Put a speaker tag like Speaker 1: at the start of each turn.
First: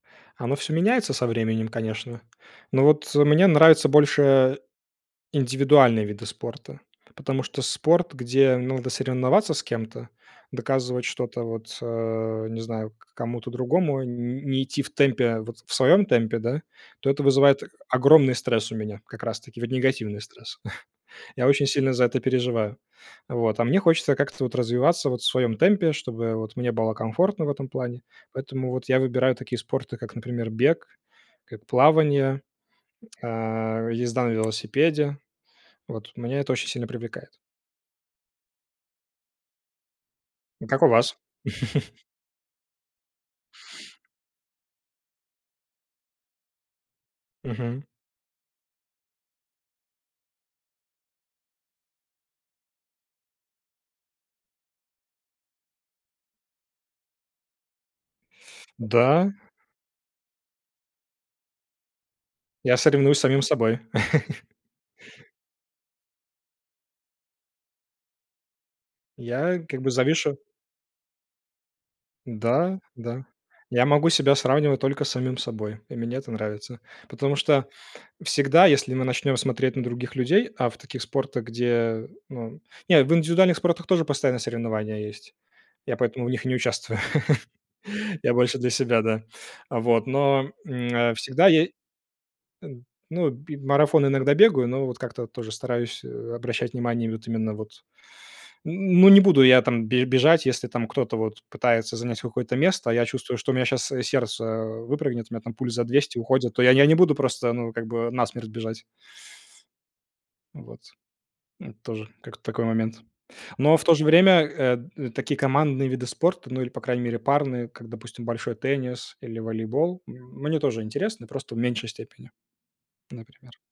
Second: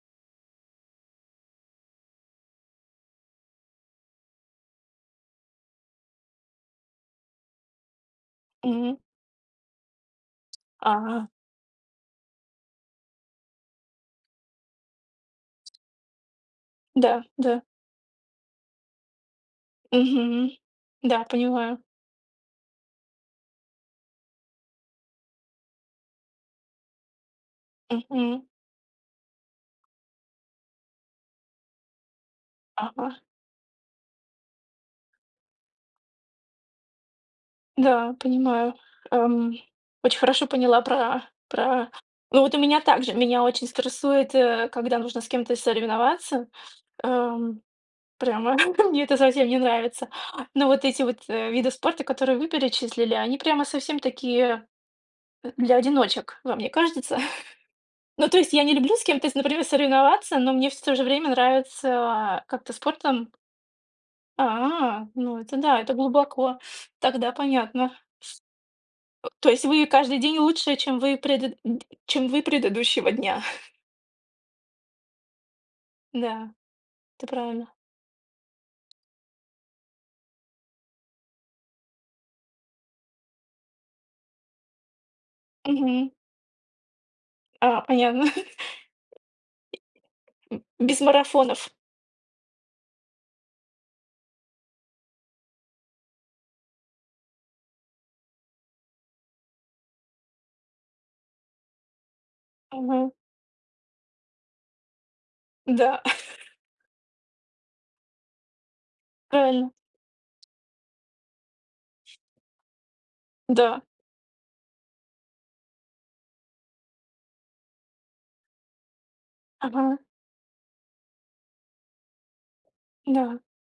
Speaker 1: Оно всё меняется со временем, конечно. Но вот, э, мне нравятся больше индивидуальные виды спорта, потому что спорт, где надо
Speaker 2: Мгм.
Speaker 1: соревноваться с кем-то, доказывать
Speaker 2: А.
Speaker 1: что-то вот, а, не знаю, к кому-то другому, н не идти в темпе, вот, в своем темпе, да, то
Speaker 2: Да,
Speaker 1: это
Speaker 2: да.
Speaker 1: вызывает, э, огромный стресс у меня, как раз-таки негативный
Speaker 2: Мгм.
Speaker 1: стресс.
Speaker 2: Да,
Speaker 1: Я очень
Speaker 2: понимаю.
Speaker 1: сильно за это переживаю, вот. А мне хочется как-то вот развиваться вот в своем темпе, чтобы вот мне было комфортно в этом плане.
Speaker 2: Мгм.
Speaker 1: Поэтому вот я выбираю такие спорты, как, например, бег, как плавание,
Speaker 2: Ага.
Speaker 1: а, езда на велосипеде, вот. Меня это очень сильно привлекает.
Speaker 2: Да, понимаю, эм. Очень хорошо
Speaker 1: А
Speaker 2: поняла
Speaker 1: как у вас?
Speaker 2: про про Ну, вот у меня так же, меня очень стрессует, э, когда нужно с кем-то соревноваться, эм.
Speaker 1: Мгм.
Speaker 2: Прямо мне это совсем не нравится. Но вот эти вот, э, виды спорта, которые вы перечислили, они прямо совсем такие для одиночек, вам мне кажется? Ну то есть я не люблю с кем-то,
Speaker 1: Да.
Speaker 2: с например, соревноваться, но мне, с в то же время нравится, а, как-то
Speaker 1: Я соревную с
Speaker 2: спортом
Speaker 1: самим собой.
Speaker 2: А, ну это да, это глубоко, тогда понятно. Э, то
Speaker 1: Я
Speaker 2: есть
Speaker 1: как
Speaker 2: вы
Speaker 1: бы
Speaker 2: каждый
Speaker 1: завишу
Speaker 2: день лучше, чем вы предыд д чем вы
Speaker 1: Да,
Speaker 2: предыдущего
Speaker 1: да.
Speaker 2: дня?
Speaker 1: Я могу себя сравнивать только с самим собой, и мне это
Speaker 2: Да,
Speaker 1: нравится.
Speaker 2: это
Speaker 1: Потому что
Speaker 2: правильно.
Speaker 1: всегда, если мы начнем смотреть на других людей, а в таких спортах, где, ну, не в индивидуальных спортах тоже постоянно соревнования есть. Я
Speaker 2: Мгм.
Speaker 1: поэтому в них и не участвую.
Speaker 2: А, понятно.
Speaker 1: Я больше для себя, да. Вот, но,
Speaker 2: М.
Speaker 1: м,
Speaker 2: Без
Speaker 1: э, всегда я э,
Speaker 2: марафонов.
Speaker 1: ну, б марафоны иногда бегаю, но вот как-то вот тоже стараюсь, э, обращать внимание вот именно вот н ну, не буду я там бе бежать, если там кто-то вот пытается занять какое-то место, а я
Speaker 2: Мгм.
Speaker 1: чувствую, что у меня щас, э, сердце выпрыгнет, у меня там пульс за
Speaker 2: Да.
Speaker 1: 200 уходит, то я я не буду просто, ну, как бы насмерть бежать.
Speaker 2: Правильно.
Speaker 1: Ну, вот, м, тоже как такой момент. Но
Speaker 2: Да.
Speaker 1: в то же время, э, такие командные виды спорта, ну, или, по крайней мере, парные, как, допустим, большой теннис или
Speaker 2: Ага.
Speaker 1: волейбол, м, мне тоже интересны, просто в меньшей степени,
Speaker 2: Да.
Speaker 1: например.